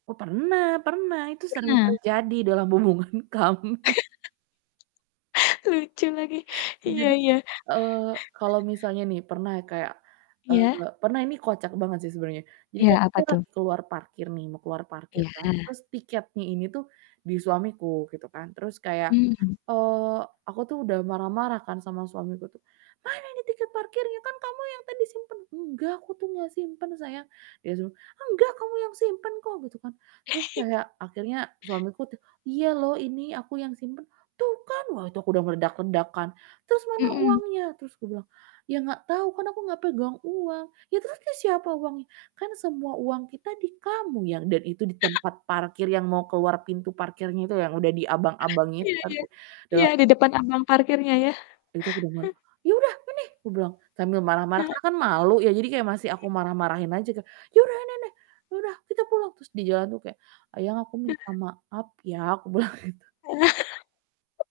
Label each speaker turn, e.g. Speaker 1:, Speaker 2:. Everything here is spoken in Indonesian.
Speaker 1: Oh, pernah pernah. Itu
Speaker 2: Oh
Speaker 1: sering
Speaker 2: pernah.
Speaker 1: terjadi dalam hubungan kami.
Speaker 2: Lucu lagi. Iya
Speaker 1: Jadi,
Speaker 2: iya.
Speaker 1: eee, kalau misalnya nih pernah kayak,
Speaker 2: Iya.
Speaker 1: eee, pernah ini kocak banget sih sebenernya. Jadi
Speaker 2: Iya.
Speaker 1: kan
Speaker 2: Apa
Speaker 1: kita
Speaker 2: tuh?
Speaker 1: lagi ke luar parkir nih mau keluar parkir kan,
Speaker 2: Iya.
Speaker 1: terus tiketnya ini tuh di suamiku gitu kan, terus kayak,
Speaker 2: Mmm.
Speaker 1: eee, aku tuh udah marah-marah kan sama suamiku tuh, "Mana ini tiket parkirnya kan kamu yang tadi simpan?" "Enggak. Aku tuh enggak simpen sayang." Dia langsung, "Enggak. Kamu yang simpan kok!" Gitu kan. Terus kayak akhirnya suamiku tuh, "Iya loh ini aku yang simpen." "Tuh kan!" Wah, itu aku udah meledak-ledak kan, "Terus mana
Speaker 2: Mhm.
Speaker 1: uangnya?" Terus aku bilang, "Iya enggak tau, kan aku gak pegang uang." "Iya terus ke siapa uangnya?" "Kan semua uang kita di kamu, Yang." Dan itu di tempat parkir yang mau ke luar pintu parkirnya itu yang udah di abang-abangnya itu
Speaker 2: Iya
Speaker 1: kan.
Speaker 2: iya. Iya di depan
Speaker 1: [unintelligible]
Speaker 2: abang parkirnya ya.
Speaker 1: Itu aku udah mul "Iya udah ini!" kubilang. Sambil marah-marah
Speaker 2: He
Speaker 1: karena kan malu ya, jadi kayak masih aku
Speaker 2: Iya.
Speaker 1: marah-marahin aja tuh, "Iya udah ini nih. Ya udah kita pulang!" Terus di jalan tuh kayak, "Ayang aku
Speaker 2: Heeh.
Speaker 1: minta maaf ya." Aku bilang gitu.